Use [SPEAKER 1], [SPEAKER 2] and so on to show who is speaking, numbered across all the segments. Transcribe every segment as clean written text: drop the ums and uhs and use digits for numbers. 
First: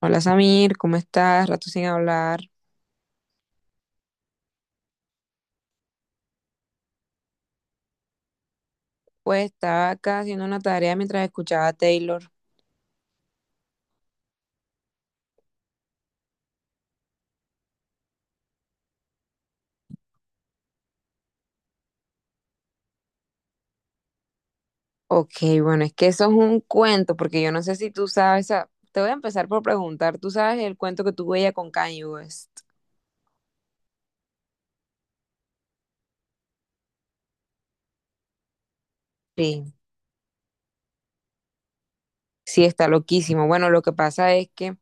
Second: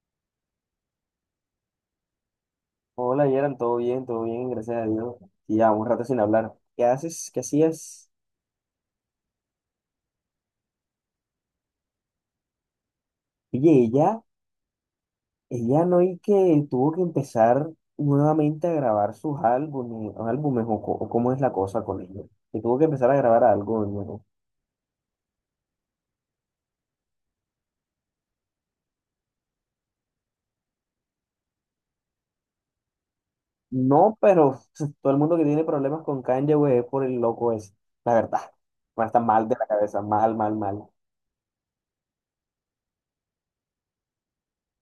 [SPEAKER 1] Hola Samir, ¿cómo estás? Rato sin hablar.
[SPEAKER 2] Hola, Yeran, todo bien, gracias a Dios. Y ya, un rato sin hablar. ¿Qué haces? ¿Qué hacías?
[SPEAKER 1] Pues estaba acá haciendo una tarea mientras escuchaba a Taylor.
[SPEAKER 2] Oye, ella no y que tuvo que empezar nuevamente a grabar sus álbumes o, o cómo es la cosa con ella. Que tuvo que empezar a grabar algo de nuevo.
[SPEAKER 1] Ok, bueno, es que eso es un cuento, porque yo no sé si tú sabes. Te voy a empezar por preguntar, ¿tú sabes el cuento que tuvo ella con Kanye West?
[SPEAKER 2] No, pero todo el mundo que tiene problemas con Kanye, güey, es por el loco ese. La verdad, va a estar mal de la
[SPEAKER 1] Sí,
[SPEAKER 2] cabeza, mal, mal, mal.
[SPEAKER 1] sí, está loquísimo. Bueno, lo que pasa es que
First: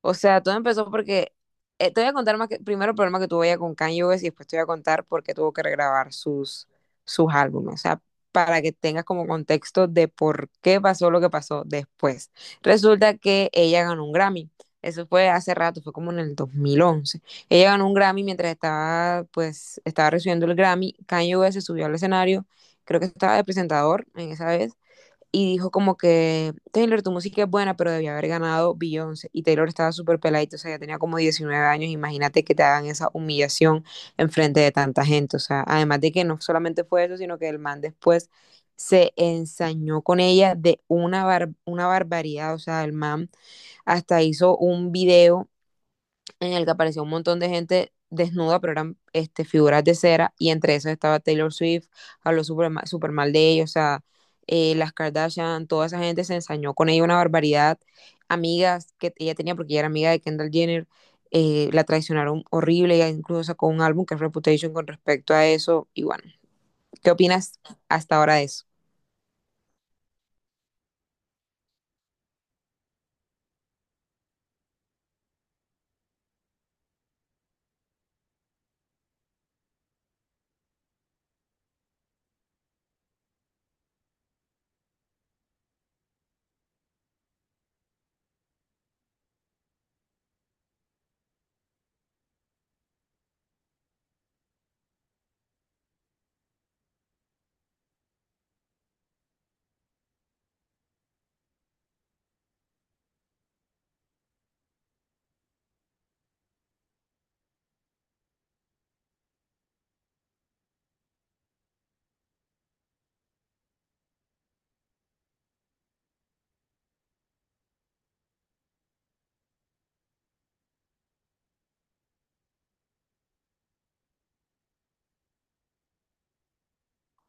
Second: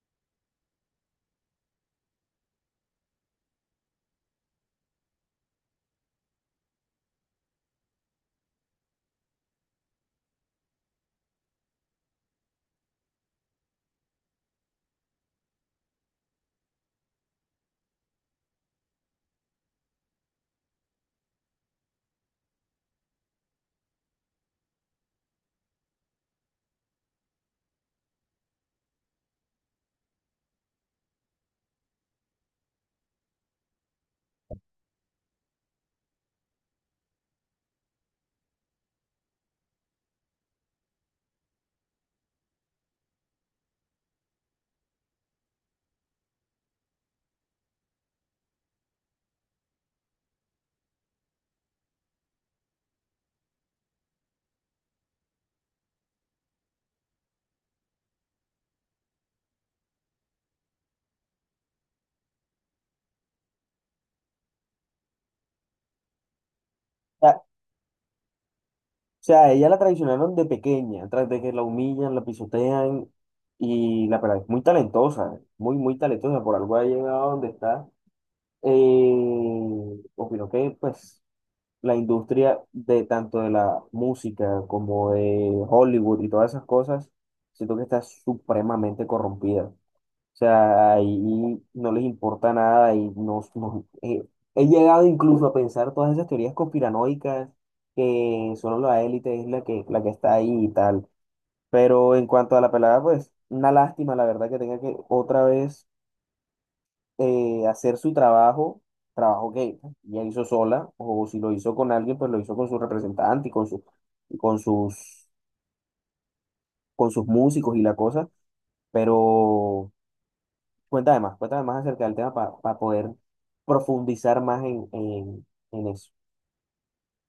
[SPEAKER 1] o sea, todo empezó porque te voy a contar primero el problema que tuvo ella con Kanye West y después te voy a contar por qué tuvo que regrabar sus álbumes. O sea, para que tengas como contexto de por qué pasó lo que pasó después. Resulta que ella ganó un Grammy. Eso fue hace rato, fue como en el 2011. Ella ganó un Grammy mientras estaba, pues, estaba recibiendo el Grammy. Kanye West se subió al escenario, creo que estaba de presentador en esa vez, y dijo como que, Taylor, tu música es buena, pero debía haber ganado Beyoncé. Y Taylor estaba súper peladito, o sea, ya tenía como 19 años. Imagínate que te hagan esa humillación en frente de tanta gente. O sea, además de que no solamente fue eso, sino que el man después se ensañó con ella de una barbaridad. O sea, el man hasta hizo un video en el que apareció un montón de gente desnuda, pero eran figuras de cera, y entre esas estaba Taylor Swift, habló súper mal de ellos, o sea, las Kardashian, toda esa gente se ensañó con ella una barbaridad, amigas que ella tenía, porque ella era amiga de Kendall Jenner, la traicionaron horrible, ella incluso sacó un álbum que es Reputation con respecto a eso, y bueno, ¿qué opinas hasta ahora de eso?
[SPEAKER 2] Sea, a ella la traicionaron de pequeña, tras de que la humillan, la pisotean, y la verdad es muy talentosa, muy, muy talentosa, por algo ha llegado a donde está. Opino que, pues, la industria de tanto de la música como de Hollywood y todas esas cosas, siento que está supremamente corrompida. O sea, ahí no les importa nada y no, he llegado incluso a pensar todas esas teorías conspiranoicas que solo la élite es la que está ahí y tal. Pero en cuanto a la pelada, pues una lástima, la verdad, que tenga que otra vez hacer su trabajo que ella hizo sola, o si lo hizo con alguien, pues lo hizo con su representante y con su, y con sus músicos y la cosa, pero, cuéntame más, cuéntame más acerca del tema para poder profundizar más en eso.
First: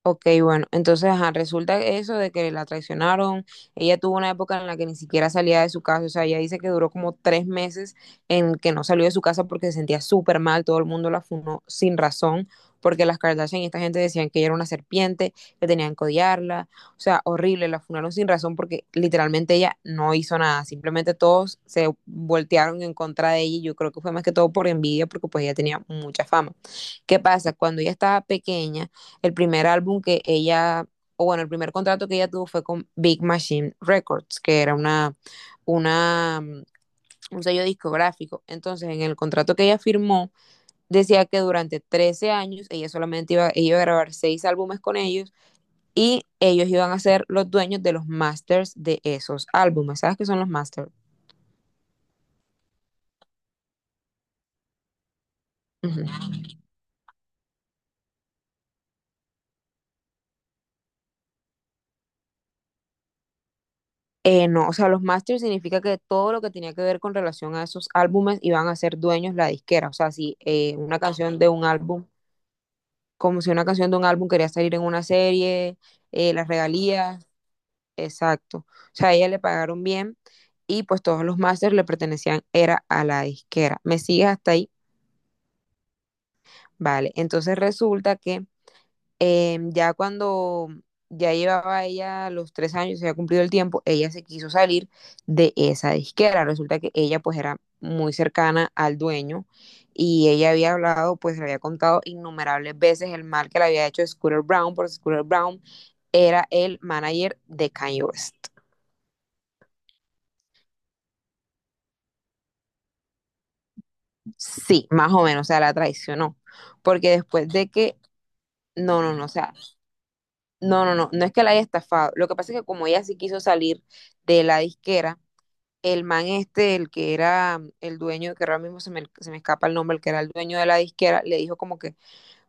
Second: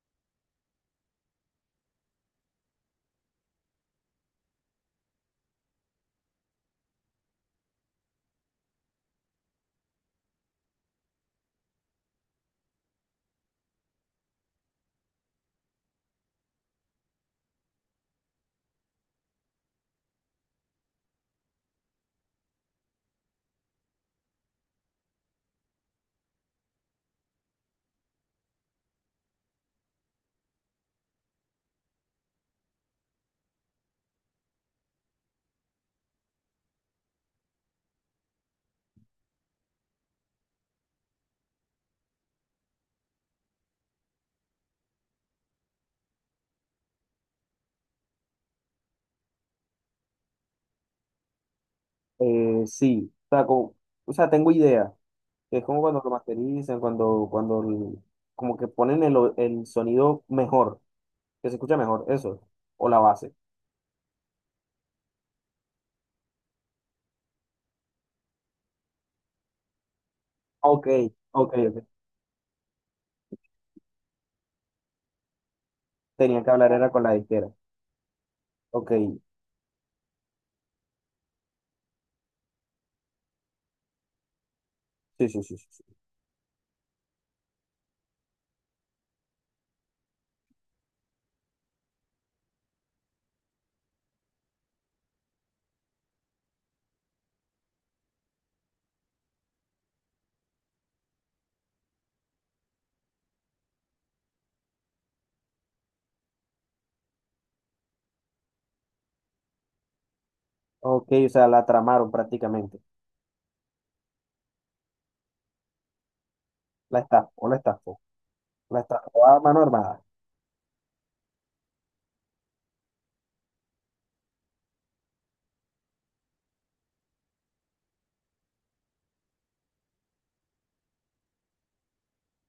[SPEAKER 1] Ok, bueno, entonces ajá, resulta eso de que la traicionaron. Ella tuvo una época en la que ni siquiera salía de su casa, o sea, ella dice que duró como 3 meses en que no salió de su casa porque se sentía súper mal, todo el mundo la funó sin razón, porque las Kardashian y esta gente decían que ella era una serpiente, que tenían que odiarla, o sea, horrible, la funaron sin razón porque literalmente ella no hizo nada, simplemente todos se voltearon en contra de ella y yo creo que fue más que todo por envidia porque pues ella tenía mucha fama. ¿Qué pasa? Cuando ella estaba pequeña, el primer álbum que ella, o bueno, el primer contrato que ella tuvo fue con Big Machine Records, que era una, mm, un sello discográfico. Entonces, en el contrato que ella firmó, decía que durante 13 años ella ella iba a grabar 6 álbumes con ellos y ellos iban a ser los dueños de los masters de esos álbumes. ¿Sabes qué son los masters?
[SPEAKER 2] Sí, o sea, o sea, tengo idea. Es como
[SPEAKER 1] Uh
[SPEAKER 2] cuando lo
[SPEAKER 1] -huh.
[SPEAKER 2] masterizan, cuando como que ponen el sonido mejor, que se escucha mejor, eso, o la base.
[SPEAKER 1] No, o sea, los masters significa que todo lo que tenía que ver con relación a esos álbumes iban a ser dueños la disquera. O sea, si
[SPEAKER 2] Ok,
[SPEAKER 1] una canción de
[SPEAKER 2] ok,
[SPEAKER 1] un
[SPEAKER 2] ok.
[SPEAKER 1] álbum como si una canción de un álbum quería salir en una serie,
[SPEAKER 2] Tenía
[SPEAKER 1] las
[SPEAKER 2] que hablar era con la
[SPEAKER 1] regalías,
[SPEAKER 2] disquera.
[SPEAKER 1] exacto.
[SPEAKER 2] Ok,
[SPEAKER 1] O sea, a
[SPEAKER 2] sí,
[SPEAKER 1] ella le pagaron bien y pues todos los masters le pertenecían, era a la disquera. ¿Me sigues hasta ahí?
[SPEAKER 2] sí, sí, sí. Sí.
[SPEAKER 1] Vale, entonces resulta que ya cuando ya llevaba ella los 3 años, se había cumplido el tiempo, ella se quiso salir de esa disquera. Resulta que ella pues era muy cercana al dueño y ella había hablado, pues le había contado innumerables veces el mal que le había hecho Scooter Brown, porque Scooter Brown era el manager de Kanye West.
[SPEAKER 2] Ok, o sea, la tramaron prácticamente.
[SPEAKER 1] Sí, más o menos, o sea, la traicionó.
[SPEAKER 2] La
[SPEAKER 1] Porque
[SPEAKER 2] estafó,
[SPEAKER 1] después
[SPEAKER 2] la
[SPEAKER 1] de que,
[SPEAKER 2] estafó. La
[SPEAKER 1] no, no, no,
[SPEAKER 2] estafó
[SPEAKER 1] o
[SPEAKER 2] a
[SPEAKER 1] sea,
[SPEAKER 2] mano armada.
[SPEAKER 1] no, no, no, no es que la haya estafado. Lo que pasa es que como ella sí quiso salir de la disquera, el man este, el que era el dueño, que ahora mismo se me escapa el nombre, el que era el dueño de la disquera, le dijo como que,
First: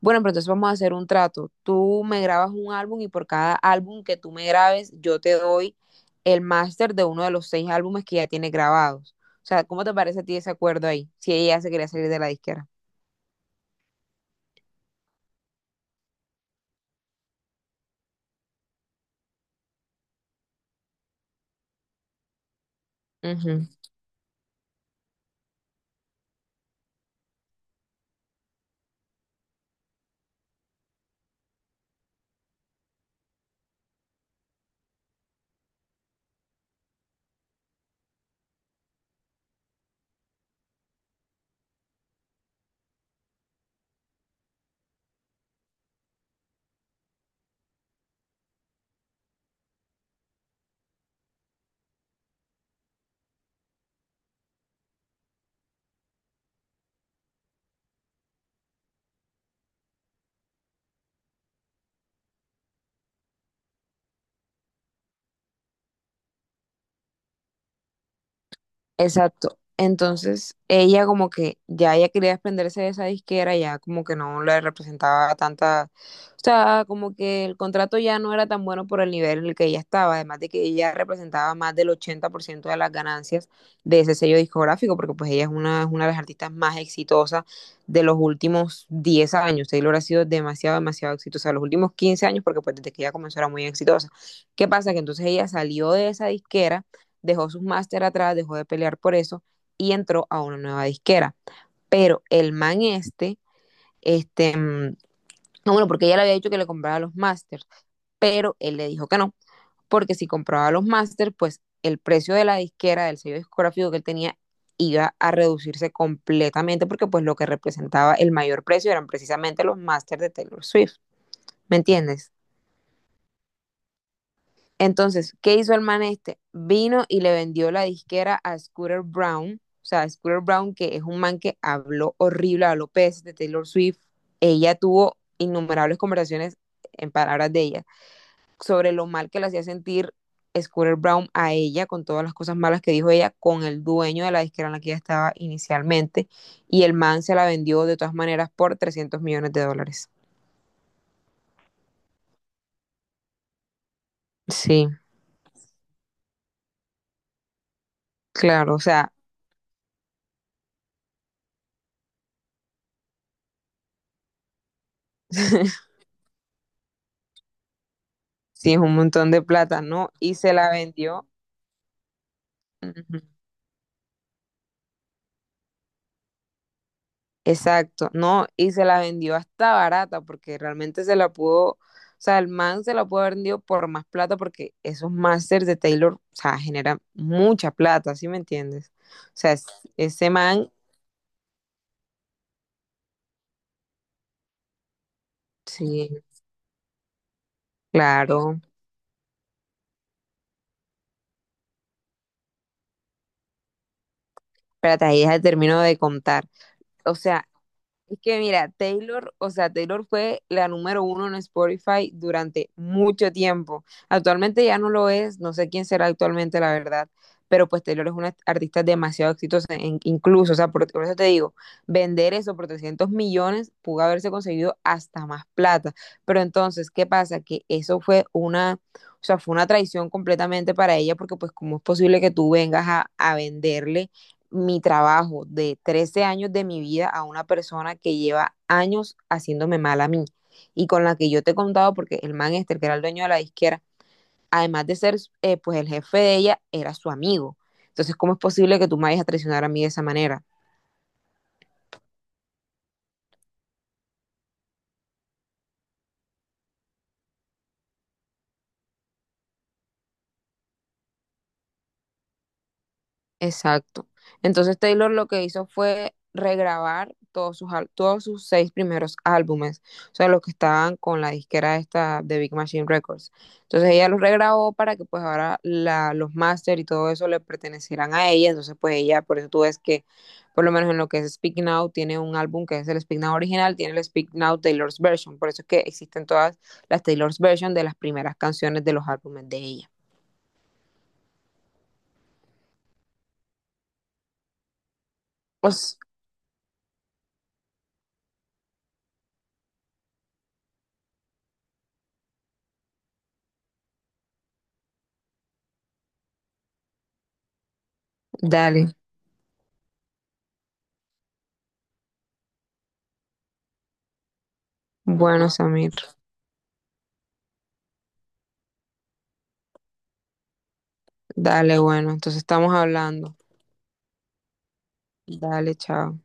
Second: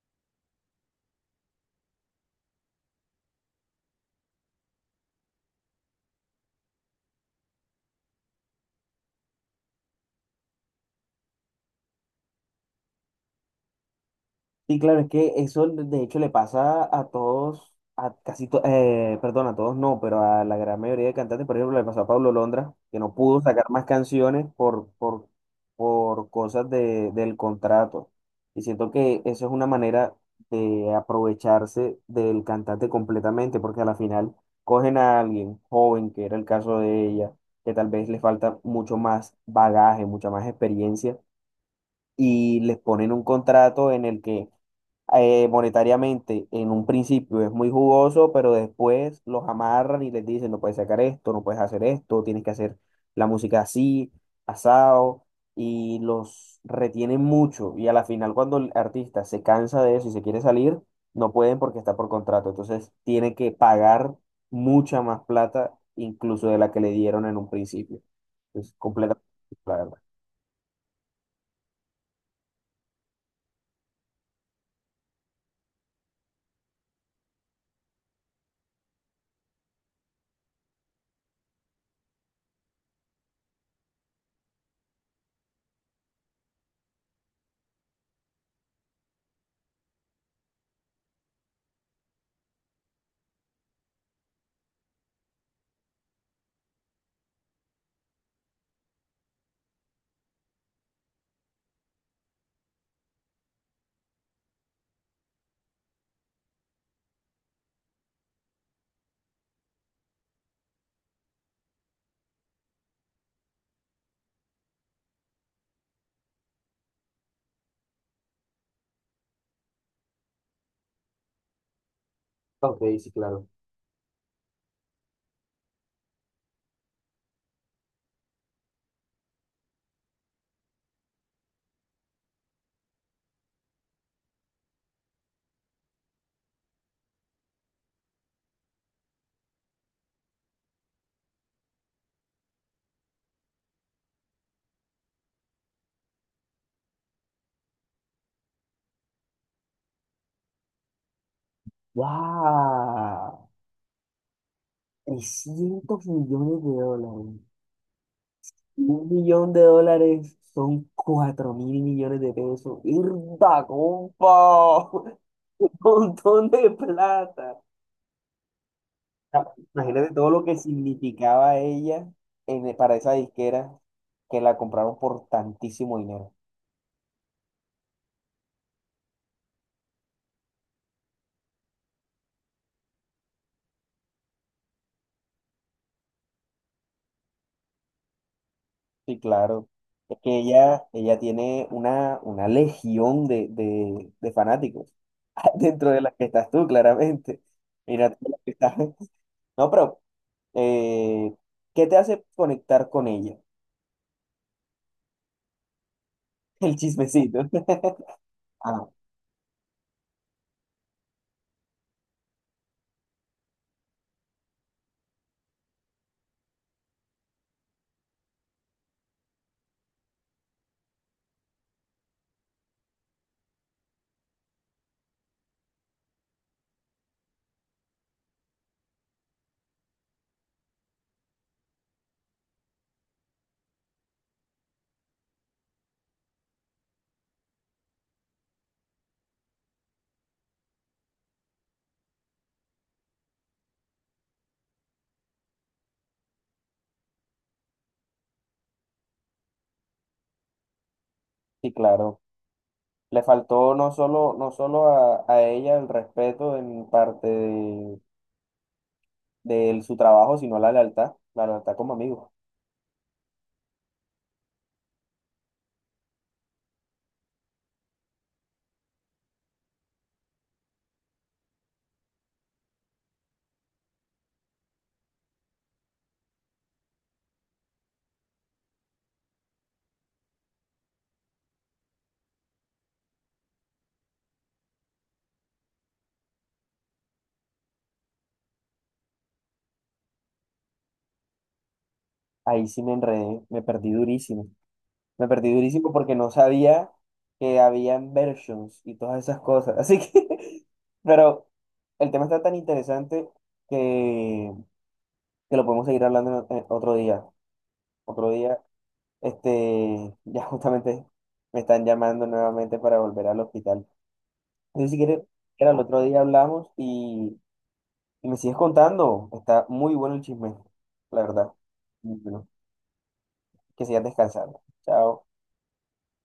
[SPEAKER 1] bueno, pero entonces vamos a hacer un trato. Tú me grabas un álbum y por cada álbum que tú me grabes, yo te doy el máster de uno de los 6 álbumes que ya tiene grabados. O sea, ¿cómo te parece a ti ese acuerdo ahí? Si ella se quería salir de la disquera.
[SPEAKER 2] Sí, claro, es que eso de hecho le pasa a todos, perdón, a todos no, pero a la gran mayoría de cantantes, por ejemplo, le pasó a Pablo Londra, que no pudo
[SPEAKER 1] Ujú.
[SPEAKER 2] sacar más canciones por cosas del contrato. Y siento que eso es una manera de aprovecharse del cantante completamente, porque a la final cogen a alguien joven, que era el caso de ella, que tal vez le falta mucho más bagaje, mucha más experiencia y les ponen un contrato en el que monetariamente en un principio es muy jugoso, pero después los amarran y les dicen, no puedes sacar esto, no puedes hacer esto, tienes que hacer la música así, asado, y los retienen mucho. Y a la final, cuando el artista se cansa de eso y se quiere salir, no pueden porque está por contrato. Entonces, tiene que pagar mucha más plata, incluso de la que le dieron en un principio. Es completamente,
[SPEAKER 1] Exacto.
[SPEAKER 2] la verdad.
[SPEAKER 1] Entonces, ella como que ya ella quería desprenderse de esa disquera, ya como que no le representaba tanta, o sea, como que el contrato ya no era tan bueno por el nivel en el que ella estaba, además de que ella representaba más del 80% de las ganancias de ese sello discográfico, porque pues ella es una de las artistas más exitosas de los últimos 10 años. Taylor ha sido demasiado, demasiado exitosa, los últimos 15 años, porque pues desde que ella comenzó era muy exitosa. ¿Qué pasa? Que entonces ella salió de esa disquera, dejó sus máster atrás, dejó de pelear por eso y entró a una nueva disquera. Pero el man este, mm, no, bueno, porque ella le había dicho que le compraba los masters, pero él le dijo que no, porque si compraba los masters, pues el precio de la disquera, del sello discográfico que él tenía, iba a reducirse completamente porque pues lo que representaba el mayor precio eran precisamente los masters de Taylor Swift, ¿me entiendes?
[SPEAKER 2] Ok, sí, claro.
[SPEAKER 1] Entonces, ¿qué hizo el man este? Vino y le vendió la disquera a Scooter Brown, o sea, Scooter Brown, que es un man que habló horrible a López de Taylor Swift. Ella tuvo innumerables conversaciones, en palabras de ella, sobre lo mal que le hacía sentir Scooter Brown a ella, con todas las cosas malas que dijo ella, con el dueño de la disquera en la que ella estaba inicialmente, y el man se la vendió de todas maneras por 300 millones de dólares.
[SPEAKER 2] ¡Wow!
[SPEAKER 1] Sí,
[SPEAKER 2] 300 millones de dólares.
[SPEAKER 1] claro, o
[SPEAKER 2] Un
[SPEAKER 1] sea,
[SPEAKER 2] millón de dólares son 4.000 millones de pesos. ¡Irda, compa! Un montón de plata.
[SPEAKER 1] sí, es un montón de
[SPEAKER 2] Ah,
[SPEAKER 1] plata, ¿no?
[SPEAKER 2] imagínate todo
[SPEAKER 1] Y
[SPEAKER 2] lo
[SPEAKER 1] se
[SPEAKER 2] que
[SPEAKER 1] la vendió.
[SPEAKER 2] significaba ella para esa
[SPEAKER 1] Ujú.
[SPEAKER 2] disquera que la compraron por tantísimo dinero.
[SPEAKER 1] Exacto, no, y se la vendió hasta barata porque realmente se la pudo, o sea, el man se la pudo haber vendido por más plata porque esos masters de Taylor, o sea, generan mucha plata, ¿sí me entiendes?
[SPEAKER 2] Sí,
[SPEAKER 1] O sea,
[SPEAKER 2] claro. Es
[SPEAKER 1] ese
[SPEAKER 2] que
[SPEAKER 1] man,
[SPEAKER 2] ella tiene una legión de fanáticos. Dentro de las que
[SPEAKER 1] sí,
[SPEAKER 2] estás tú, claramente. Mira, tú la que
[SPEAKER 1] claro.
[SPEAKER 2] estás. No, pero, eh, ¿qué te hace conectar con ella?
[SPEAKER 1] Espérate, ahí ya termino de contar.
[SPEAKER 2] El
[SPEAKER 1] O sea,
[SPEAKER 2] chismecito.
[SPEAKER 1] es que mira,
[SPEAKER 2] Ah,
[SPEAKER 1] Taylor, o sea, Taylor fue la número uno en Spotify durante mucho tiempo. Actualmente ya no lo es, no sé quién será actualmente, la verdad, pero pues Taylor es una artista demasiado exitosa, incluso, o sea, por eso te digo, vender eso por 300 millones pudo haberse conseguido hasta más plata. Pero entonces, ¿qué pasa? Que eso fue una, o sea, fue una traición completamente para ella, porque pues, ¿cómo es posible que tú vengas a venderle mi trabajo de 13 años de mi vida a una persona que lleva años haciéndome mal a mí y con la que yo te he contado porque el man este, el que era el dueño de la disquera, además de ser pues el jefe de ella, era su amigo? Entonces, ¿cómo es posible que tú me vayas a traicionar a mí de esa manera?
[SPEAKER 2] sí, claro. Le faltó no solo a ella el respeto en parte de su trabajo, sino la lealtad como amigo.
[SPEAKER 1] Exacto. Entonces Taylor lo que hizo fue regrabar todos sus 6 primeros álbumes, o sea, los que estaban con la disquera esta de Big Machine Records. Entonces ella los regrabó para que pues ahora los máster y todo eso le pertenecieran a ella, entonces pues ella, por eso tú ves que por lo menos en lo que es Speak Now, tiene un álbum que es el Speak Now original, tiene el Speak Now Taylor's Version, por eso es que existen todas las Taylor's Version de las primeras canciones de los álbumes de ella.
[SPEAKER 2] Ahí sí me enredé, me perdí durísimo. Me perdí durísimo
[SPEAKER 1] Pues
[SPEAKER 2] porque no sabía que habían versions y todas esas cosas. Así que, pero el tema está tan interesante que, que lo podemos seguir hablando en otro día. Otro día,
[SPEAKER 1] dale,
[SPEAKER 2] ya justamente me están llamando nuevamente para volver al hospital. Entonces, si quieres,
[SPEAKER 1] bueno,
[SPEAKER 2] era el
[SPEAKER 1] Samir.
[SPEAKER 2] otro día hablamos y me sigues contando. Está muy bueno el chisme, la verdad.
[SPEAKER 1] Dale, bueno, entonces
[SPEAKER 2] Bueno,
[SPEAKER 1] estamos hablando.
[SPEAKER 2] que sigas descansando. Chao.
[SPEAKER 1] Dale, chao.